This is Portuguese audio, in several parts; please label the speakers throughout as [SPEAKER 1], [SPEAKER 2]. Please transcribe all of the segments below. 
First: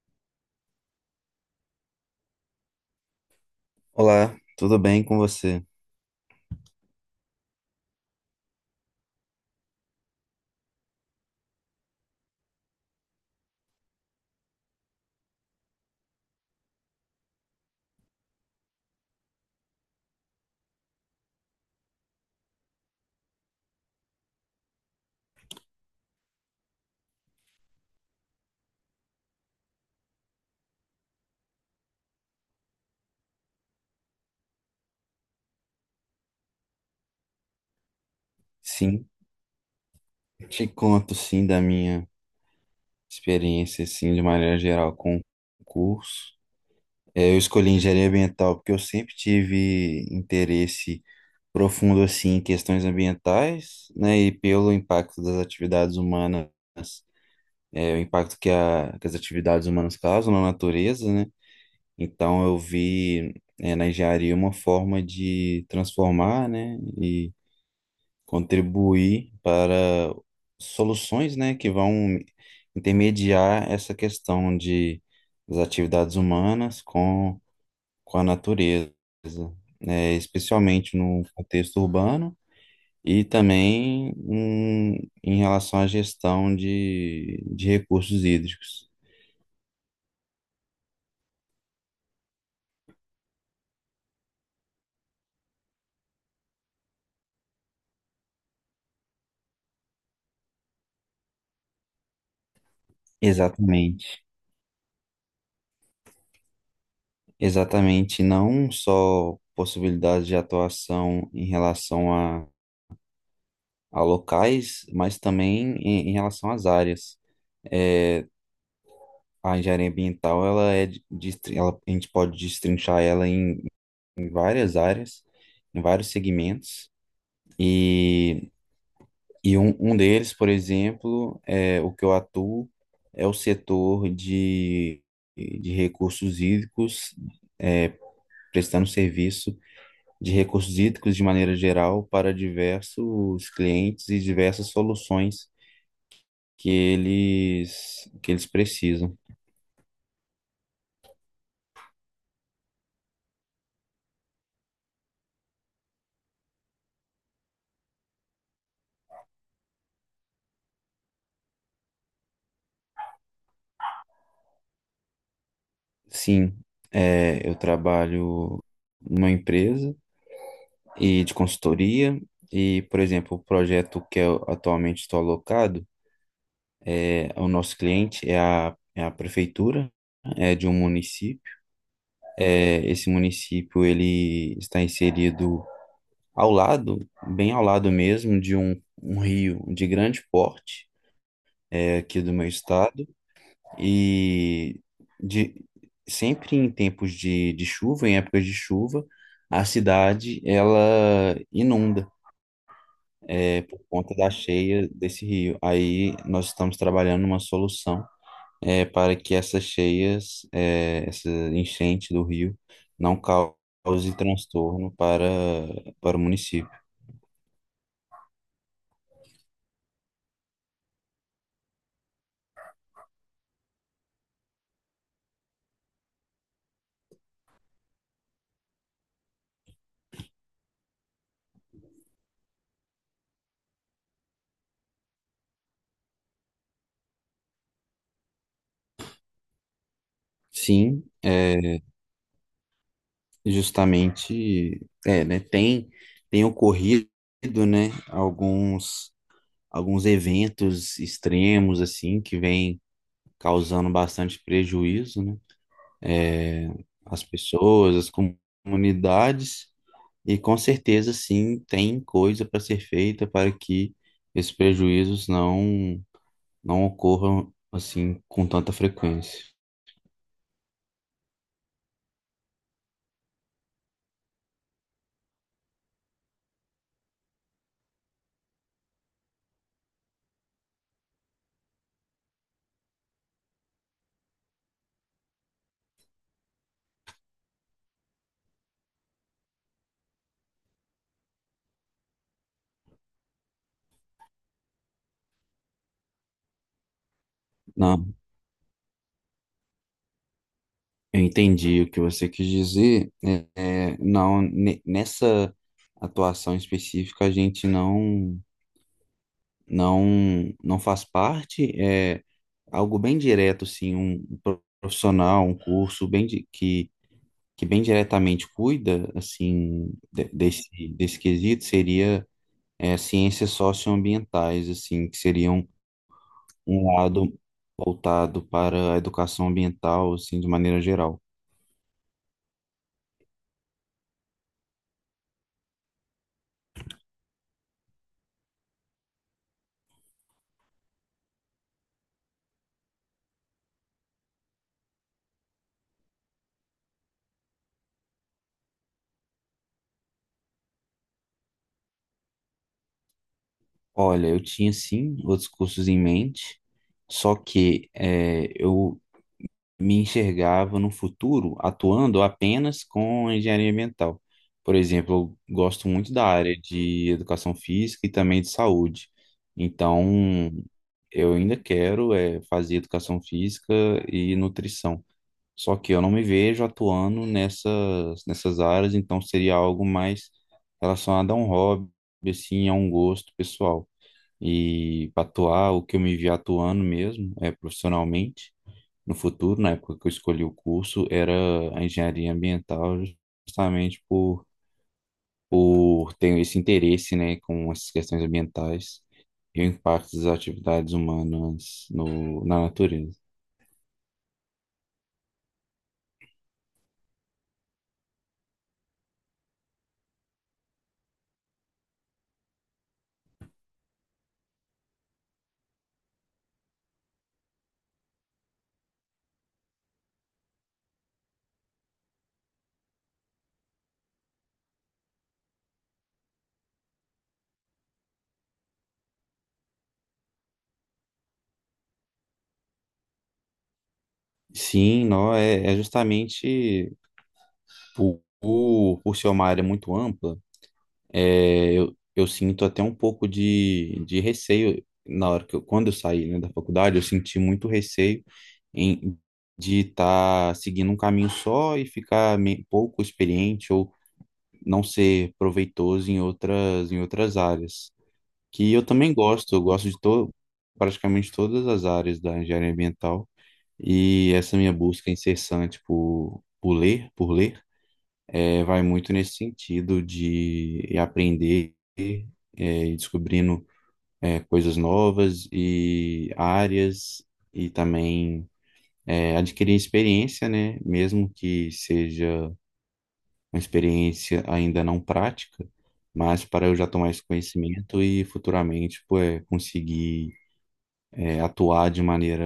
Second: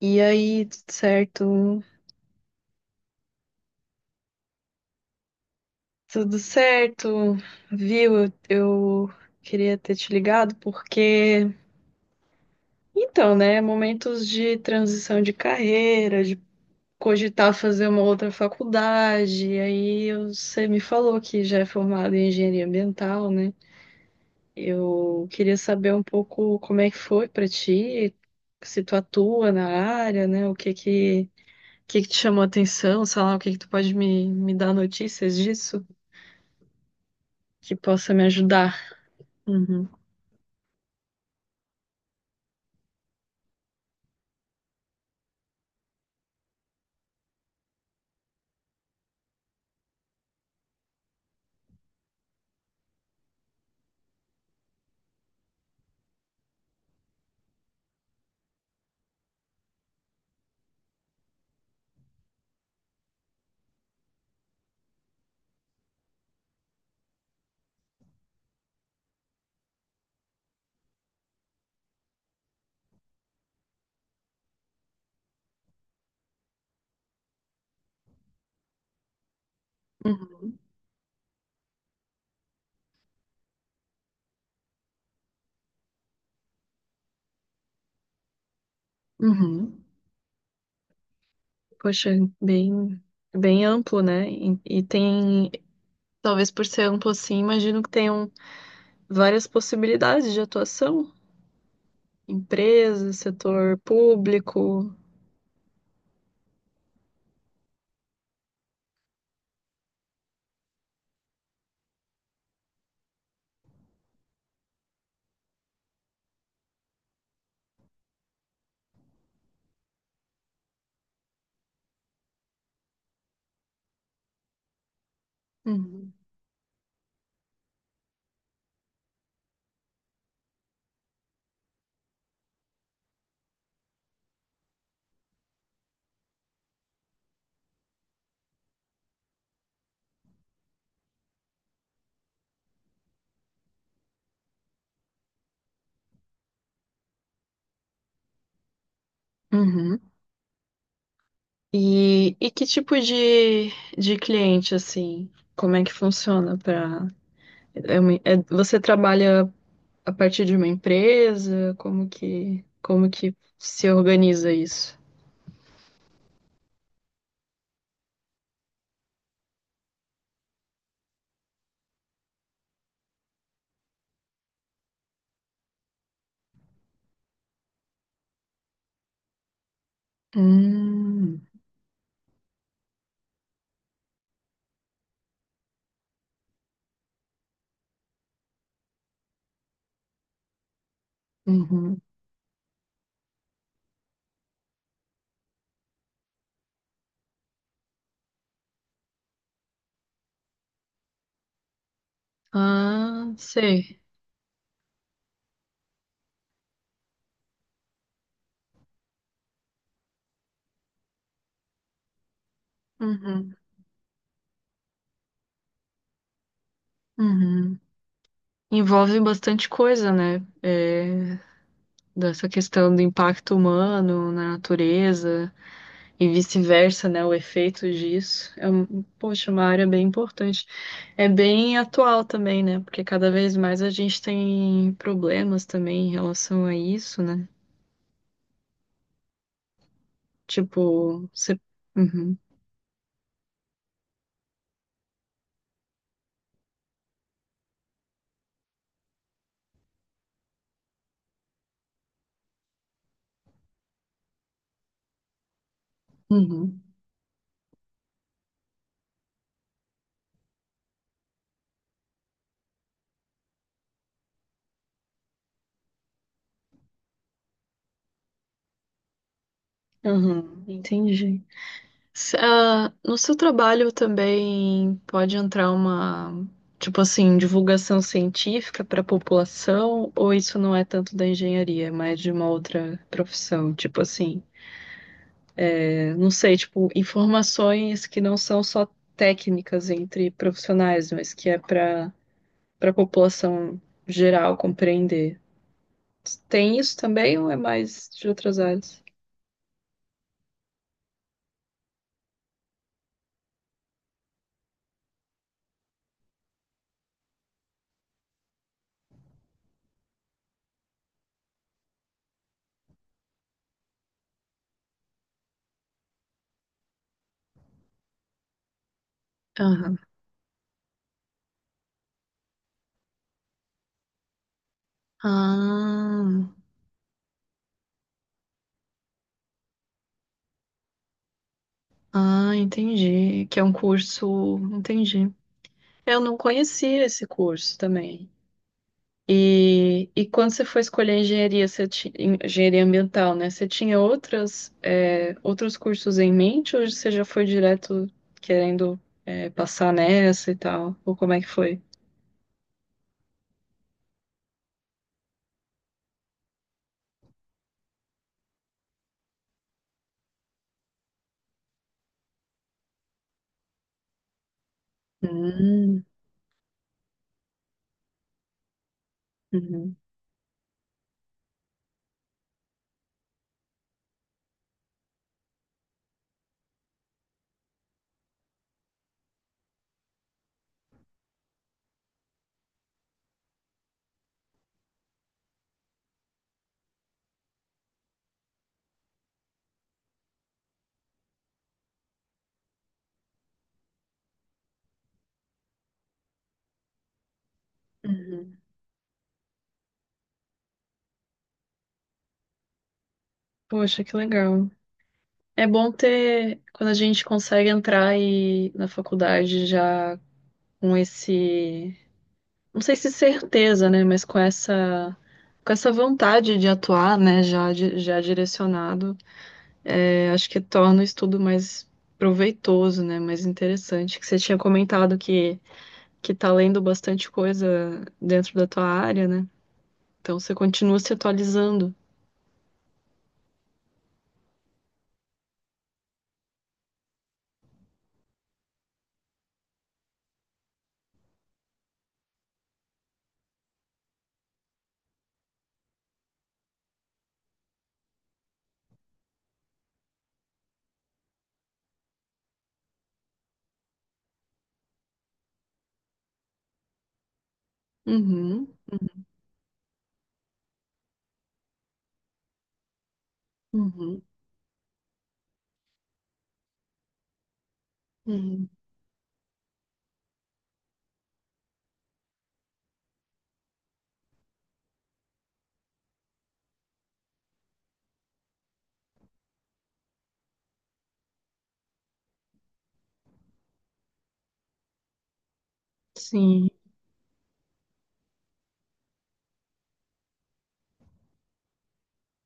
[SPEAKER 1] E aí, tudo certo?
[SPEAKER 2] Olá, tudo bem com você?
[SPEAKER 1] Tudo certo, viu? Eu queria ter te ligado porque, então, né, momentos de transição de carreira, de cogitar fazer uma outra faculdade, e aí você me falou que já é formado em engenharia ambiental, né? Eu queria saber um pouco como é que foi pra ti, se tu atua na área, né? O que que te chamou a atenção, sei lá, o que que tu pode me dar notícias disso? Que possa me ajudar.
[SPEAKER 2] Sim,
[SPEAKER 1] Uhum,
[SPEAKER 2] te conto sim da minha experiência, sim, de maneira geral com o curso. Eu escolhi engenharia ambiental porque eu sempre tive interesse profundo assim em questões ambientais, né, e pelo impacto das atividades humanas, o impacto que as atividades humanas causam na natureza, né? Então eu vi, na engenharia uma forma de transformar, né, e contribuir para soluções, né, que vão intermediar essa questão de das atividades humanas com a natureza, né,
[SPEAKER 1] uhum,
[SPEAKER 2] especialmente no contexto urbano e também em relação à gestão de recursos hídricos.
[SPEAKER 1] uhum. Poxa, bem, bem amplo, né? E tem, talvez por ser amplo assim, imagino que tenham várias possibilidades de atuação, empresa, setor
[SPEAKER 2] Exatamente,
[SPEAKER 1] público.
[SPEAKER 2] exatamente, não só possibilidades de atuação em relação a locais, mas também em relação às áreas. É, a engenharia ambiental, ela é, de- destrin- ela, a gente pode destrinchar ela em várias áreas, em vários
[SPEAKER 1] Uhum,
[SPEAKER 2] segmentos, e, e um deles, por exemplo, é o que eu atuo, é o setor de recursos hídricos, é, prestando serviço de recursos hídricos de maneira geral para diversos clientes e diversas soluções que eles precisam.
[SPEAKER 1] uhum. E que tipo de cliente, assim, como é que funciona para você trabalha a partir de uma empresa? Como que se organiza isso?
[SPEAKER 2] Sim, eu trabalho numa empresa e de consultoria e, por exemplo, o projeto que eu atualmente estou alocado, o nosso cliente é a prefeitura, é de um
[SPEAKER 1] Hum.
[SPEAKER 2] município. É, esse município ele está inserido ao lado, bem ao lado mesmo, de um rio de grande porte, é,
[SPEAKER 1] Uhum.
[SPEAKER 2] aqui do meu estado. E de, Sempre em tempos de chuva, em épocas de chuva, a cidade ela inunda
[SPEAKER 1] Ah,
[SPEAKER 2] por
[SPEAKER 1] sei.
[SPEAKER 2] conta da cheia desse rio. Aí nós estamos trabalhando uma solução para que essas cheias, essa enchente do rio, não
[SPEAKER 1] Uhum.
[SPEAKER 2] cause transtorno para o município.
[SPEAKER 1] Uhum. Envolve bastante coisa, né? É, dessa questão do impacto humano na natureza e vice-versa, né? O efeito disso. É, um- poxa, uma área bem importante. É bem atual também, né? Porque cada vez mais a gente tem problemas também em relação a isso, né?
[SPEAKER 2] Sim,
[SPEAKER 1] Tipo, você. Uhum.
[SPEAKER 2] né, tem, tem ocorrido né, alguns eventos extremos, assim, que vem causando bastante prejuízo, né? É,
[SPEAKER 1] Uhum.
[SPEAKER 2] As pessoas, as comunidades, e com certeza, sim, tem coisa para ser feita para que esses prejuízos não ocorram, assim, com tanta frequência.
[SPEAKER 1] Uhum. Entendi. Se- ah, no seu trabalho também pode entrar uma, tipo assim, divulgação científica para a população, ou isso não é tanto da engenharia, é mais de uma outra profissão, tipo assim, é, não sei, tipo, informações que não são só técnicas entre profissionais, mas que é para para a população geral compreender. Tem isso também ou é mais
[SPEAKER 2] Não,
[SPEAKER 1] de outras áreas?
[SPEAKER 2] eu entendi o que você quis dizer. Não, nessa atuação específica, a gente não. não não faz parte, é algo bem direto, assim, um profissional, um curso que bem diretamente cuida, assim,
[SPEAKER 1] Aham.
[SPEAKER 2] desse quesito, seria ciências socioambientais, assim, que seriam
[SPEAKER 1] Ah,
[SPEAKER 2] um lado voltado para a educação ambiental, assim, de maneira geral.
[SPEAKER 1] ah, entendi. Que é um curso, entendi. Eu não conhecia esse curso também. E quando você foi escolher engenharia, você ti- engenharia ambiental, né? Você tinha outras, é, outros cursos em mente ou você já foi direto querendo, é, passar nessa e tal? Ou como é que foi?
[SPEAKER 2] Olha, eu tinha, sim, outros cursos em mente, só que eu me enxergava no futuro atuando apenas com engenharia ambiental. Por exemplo, eu gosto
[SPEAKER 1] Hum,
[SPEAKER 2] muito da área de educação física e também de saúde.
[SPEAKER 1] uhum,
[SPEAKER 2] Então, eu ainda quero fazer educação física e nutrição. Só que eu não me vejo atuando nessas áreas, então seria algo mais relacionado a um hobby, assim, a um gosto pessoal. E para atuar, o que eu me vi atuando mesmo é profissionalmente no futuro, na época que eu escolhi o curso, era a engenharia ambiental, justamente por ter esse interesse, né, com essas questões
[SPEAKER 1] uhum.
[SPEAKER 2] ambientais e o impacto das atividades humanas na natureza.
[SPEAKER 1] Poxa, que legal. É bom ter, quando a gente consegue entrar e, na faculdade já com esse. Não sei se certeza, né, mas com essa vontade de atuar, né, já di- já direcionado, é, acho que torna o estudo mais proveitoso, né, mais interessante. Que você tinha comentado que tá lendo bastante coisa dentro da tua área, né? Então você continua se atualizando.
[SPEAKER 2] Sim, não, é justamente por ser uma área muito ampla, eu sinto até um pouco de receio na hora quando eu saí, né, da faculdade, eu senti muito receio em- de estar seguindo um caminho só e ficar pouco experiente ou não ser proveitoso em em outras áreas.
[SPEAKER 1] Uhum,
[SPEAKER 2] Que eu também gosto, eu gosto de to, praticamente todas as áreas da engenharia ambiental
[SPEAKER 1] uhum,
[SPEAKER 2] e essa minha busca incessante por ler,
[SPEAKER 1] uhum.
[SPEAKER 2] vai muito nesse sentido de aprender, e descobrindo, coisas novas e áreas e também adquirir experiência, né? Mesmo que seja uma experiência ainda não prática, mas para
[SPEAKER 1] Sim.
[SPEAKER 2] eu já tomar esse conhecimento e futuramente, pô, conseguir atuar de maneira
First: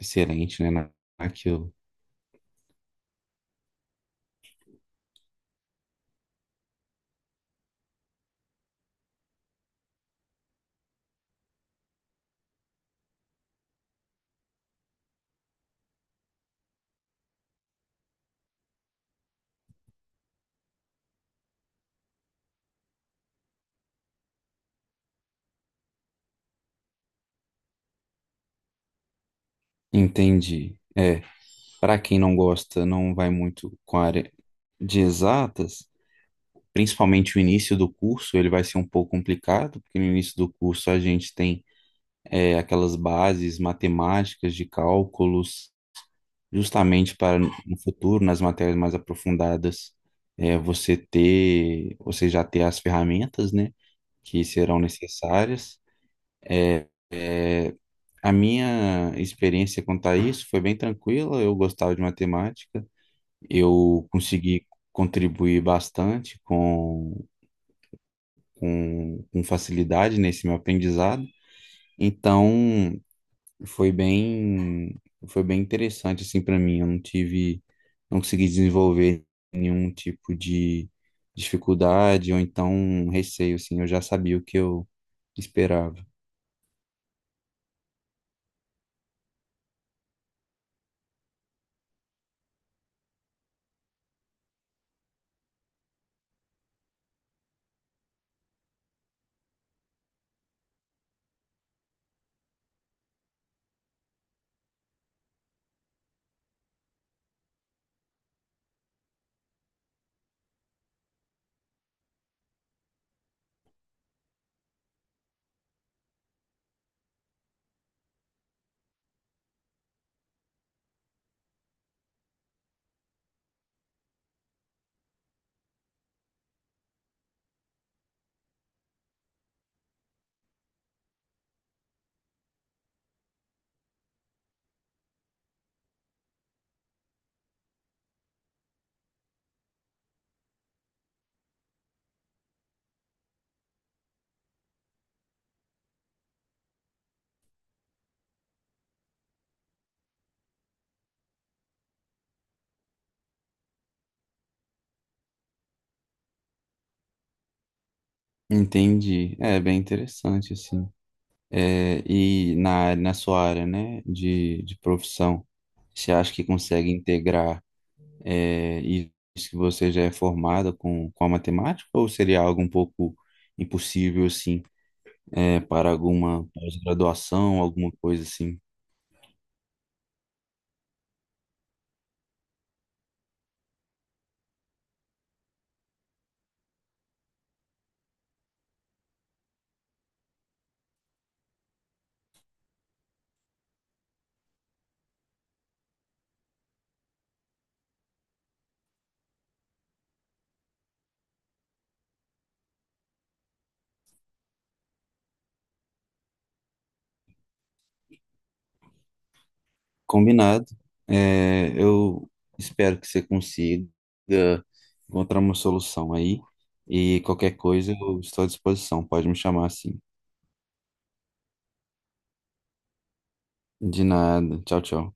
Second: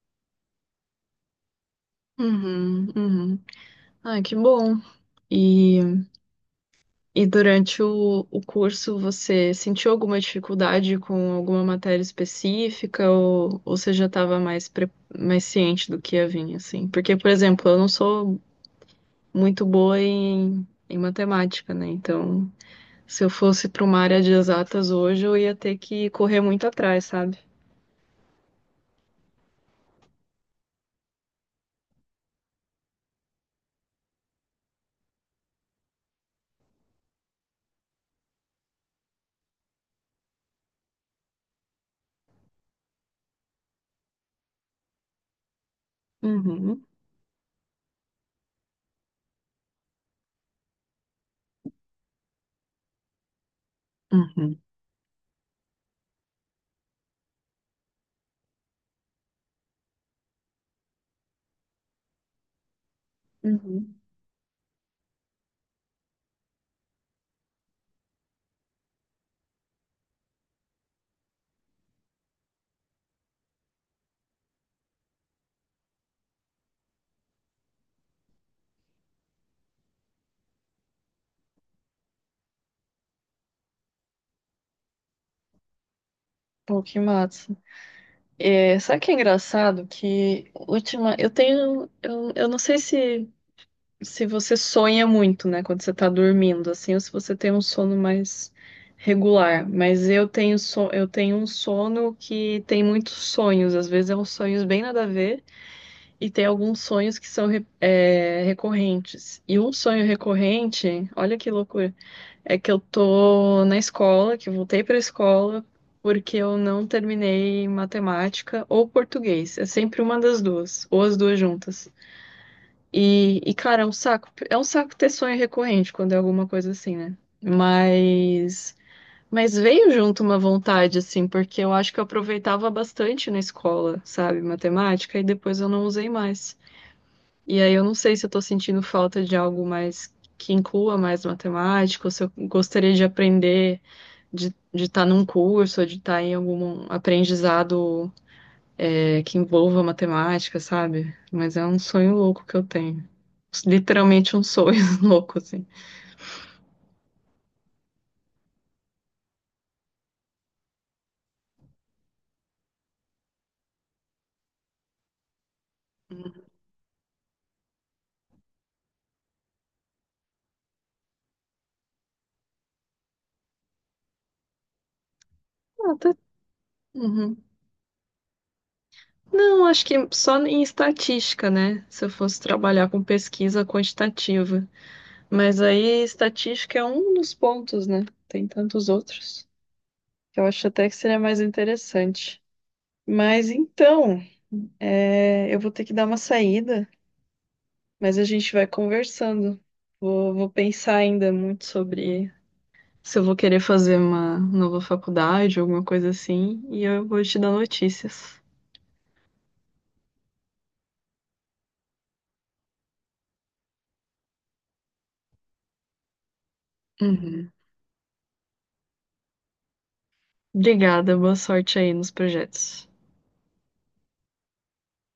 [SPEAKER 2] excelente, né, naquilo.
[SPEAKER 1] Uhum, uhum. Ai, que bom. E E durante o curso, você sentiu alguma dificuldade com alguma matéria específica ou você já estava mais, pre- mais ciente do que ia vir, assim? Porque, por exemplo, eu não sou muito boa em matemática, né? Então, se eu fosse para uma área de exatas hoje, eu ia ter que correr muito atrás, sabe?
[SPEAKER 2] Entendi. É, para quem não gosta, não vai muito com a área de exatas, principalmente o início do curso, ele vai ser um pouco complicado, porque no início do curso a gente tem aquelas bases matemáticas de cálculos
[SPEAKER 1] Uhum,
[SPEAKER 2] justamente para no futuro, nas matérias mais aprofundadas, você ter, você já ter as ferramentas, né, que
[SPEAKER 1] uhum,
[SPEAKER 2] serão necessárias. É, a minha experiência quanto a isso foi bem tranquila, eu gostava de matemática,
[SPEAKER 1] uhum.
[SPEAKER 2] eu consegui contribuir bastante com facilidade nesse meu aprendizado. Então, foi bem, foi bem interessante assim para mim. Eu não tive, não consegui desenvolver nenhum tipo de dificuldade ou então um receio assim. Eu já sabia o que eu esperava.
[SPEAKER 1] Pô, que massa. É, sabe o que é engraçado? Que última, eu tenho, eu não sei se se você sonha muito, né, quando você tá dormindo, assim, ou se você tem um sono mais regular. Mas eu tenho so eu tenho um sono que tem muitos sonhos, às vezes é uns sonhos bem nada a ver, e tem alguns sonhos que são re- é, recorrentes. E um sonho recorrente, olha que loucura, é que eu tô na escola, que eu voltei pra escola. Porque eu não terminei matemática ou português. É sempre uma das duas, ou as duas juntas. Cara, é um saco. É um saco ter sonho recorrente quando é alguma coisa assim, né? Mas, mas veio junto uma vontade, assim, porque eu acho que eu aproveitava bastante na escola, sabe, matemática, e depois eu não usei mais. E aí eu não sei se eu tô sentindo falta de algo mais que inclua mais matemática, ou se eu gostaria de aprender, de estar de tá num curso, ou de estar em algum aprendizado é, que envolva matemática, sabe? Mas é um sonho louco que eu tenho. Literalmente um sonho louco, assim.
[SPEAKER 2] Entendi. É bem interessante assim. É, e na sua área, né, de profissão, você acha que consegue integrar isso que você já é formado com a matemática ou seria algo um pouco impossível assim? É, para
[SPEAKER 1] Ah, tá-
[SPEAKER 2] alguma
[SPEAKER 1] uhum.
[SPEAKER 2] pós-graduação, alguma coisa assim.
[SPEAKER 1] Não, acho que só em estatística, né? Se eu fosse trabalhar com pesquisa quantitativa. Mas aí estatística é um dos pontos, né? Tem tantos outros que eu acho até que seria mais interessante. Mas então, é, eu vou ter que dar uma saída, mas a gente vai conversando. Vou pensar ainda muito sobre se eu vou querer fazer uma nova faculdade, alguma coisa assim, e eu vou te dar notícias.
[SPEAKER 2] Combinado. É, eu espero que você consiga encontrar uma solução aí. E
[SPEAKER 1] Uhum.
[SPEAKER 2] qualquer coisa, eu estou à disposição. Pode me chamar assim.
[SPEAKER 1] Obrigada, boa sorte aí nos projetos.
[SPEAKER 2] De nada. Tchau, tchau.